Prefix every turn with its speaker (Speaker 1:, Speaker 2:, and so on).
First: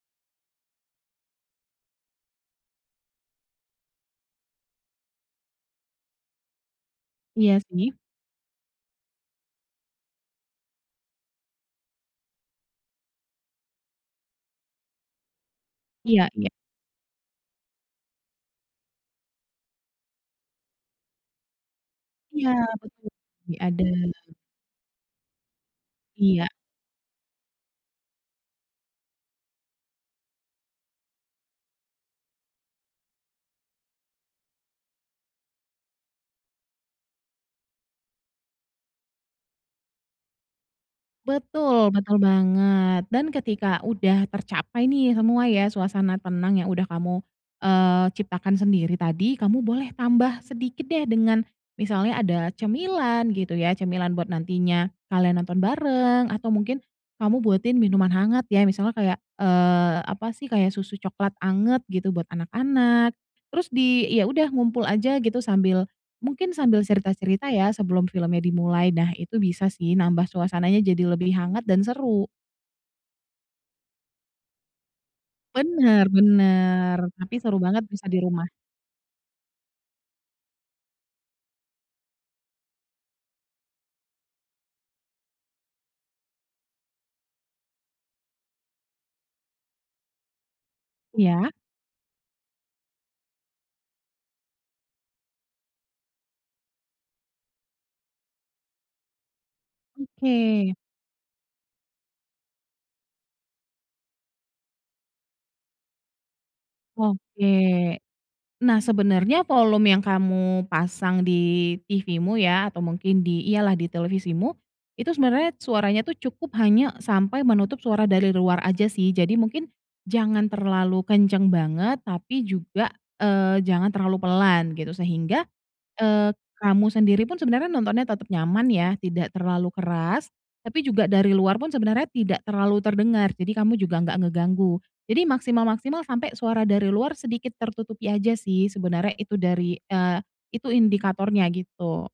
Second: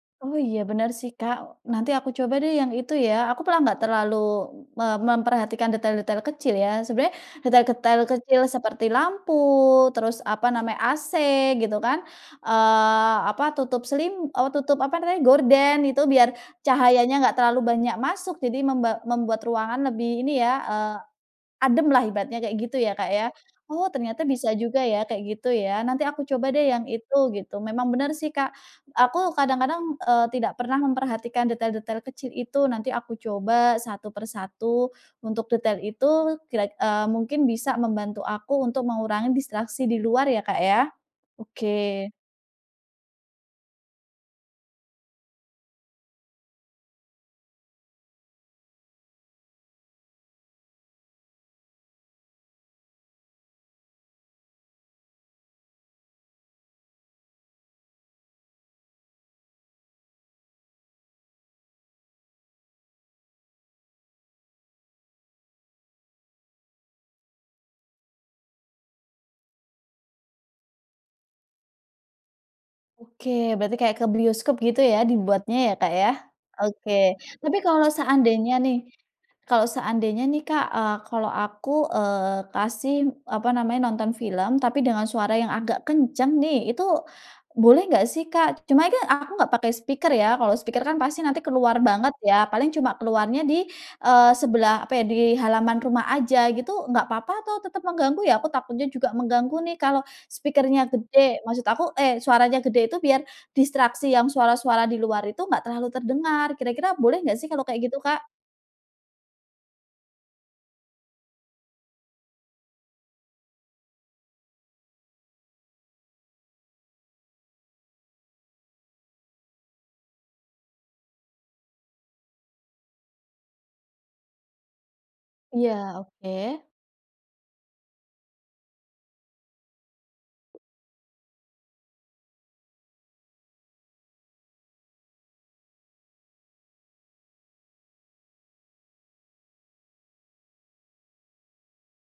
Speaker 1: Oh iya bener sih Kak, nanti aku coba deh yang itu ya. Aku malah nggak terlalu me memperhatikan detail-detail kecil ya, sebenarnya
Speaker 2: Iya sih.
Speaker 1: detail-detail kecil seperti lampu terus apa namanya, AC gitu kan, eee, apa tutup selim eee, tutup apa namanya gorden itu
Speaker 2: Iya
Speaker 1: biar
Speaker 2: iya.
Speaker 1: cahayanya nggak terlalu banyak masuk jadi memba membuat ruangan lebih ini ya, eee, ademlah ibaratnya
Speaker 2: Iya
Speaker 1: kayak gitu ya
Speaker 2: betul
Speaker 1: Kak ya.
Speaker 2: lebih
Speaker 1: Oh
Speaker 2: adem.
Speaker 1: ternyata bisa juga ya kayak gitu ya, nanti aku
Speaker 2: Iya.
Speaker 1: coba deh yang itu gitu. Memang benar sih Kak, aku kadang-kadang, eee, tidak pernah memperhatikan detail-detail kecil itu nanti aku coba satu per satu, untuk detail itu kira eee, mungkin bisa membantu aku untuk mengurangi distraksi di luar ya Kak ya,
Speaker 2: Betul
Speaker 1: oke.
Speaker 2: betul banget dan ketika udah tercapai nih semua ya suasana tenang yang udah kamu, eee, ciptakan sendiri tadi kamu boleh tambah sedikit deh dengan misalnya ada cemilan gitu ya, cemilan buat nantinya kalian nonton bareng atau mungkin kamu buatin minuman hangat ya misalnya kayak, eee, apa sih kayak susu coklat hangat gitu buat anak-anak, terus di ya udah ngumpul aja gitu sambil, mungkin sambil cerita-cerita ya sebelum filmnya dimulai. Nah itu bisa sih nambah suasananya jadi lebih hangat dan seru.
Speaker 1: Oke berarti kayak ke bioskop gitu ya dibuatnya ya Kak
Speaker 2: Benar
Speaker 1: ya, oke.
Speaker 2: benar, tapi seru
Speaker 1: Tapi
Speaker 2: banget
Speaker 1: kalau
Speaker 2: bisa di rumah.
Speaker 1: seandainya nih kalau seandainya nih Kak, eee, kalau aku, eee, kasih apa namanya, nonton film tapi dengan suara yang agak kenceng nih, itu boleh nggak sih Kak? Cuma kan aku nggak pakai speaker ya, kalau speaker kan pasti nanti
Speaker 2: Iya.
Speaker 1: keluar banget ya paling cuma keluarnya di eee, sebelah apa ya, di halaman rumah aja gitu nggak papa atau tetep mengganggu ya? Aku takutnya juga mengganggu nih kalau
Speaker 2: Oke.
Speaker 1: speaker-nya gede maksud aku eh, suaranya gede itu biar, distraksi yang suara-suara di luar itu enggak terlalu terdengar ,kira-kira boleh nggak sih kalau kayak
Speaker 2: Oke,
Speaker 1: gitu Kak?
Speaker 2: nah sebenarnya volume yang kamu pasang di TV-mu ya atau mungkin di iyalah di televisimu, itu sebenernya suaranya tuh cukup hanya sampai menutup suara dari luar aja sih. Jadi mungkin jangan terlalu kencang banget tapi juga, eee, jangan terlalu pelan gitu. Sehingga,
Speaker 1: Iya
Speaker 2: eee,
Speaker 1: oke.
Speaker 2: kamu sendiri pun sebenarnya nontonnya tetep nyaman ya tidak terlalu keras, tapi juga dari luar pun sebenarnya tidak terlalu terdengar, jadi kamu juga gak ngeganggu. Jadi maksimal-maksimal sampai suara dari luar sedikit tertutupi aja sih sebenernya itu dari eee, itu indikatornya gitu.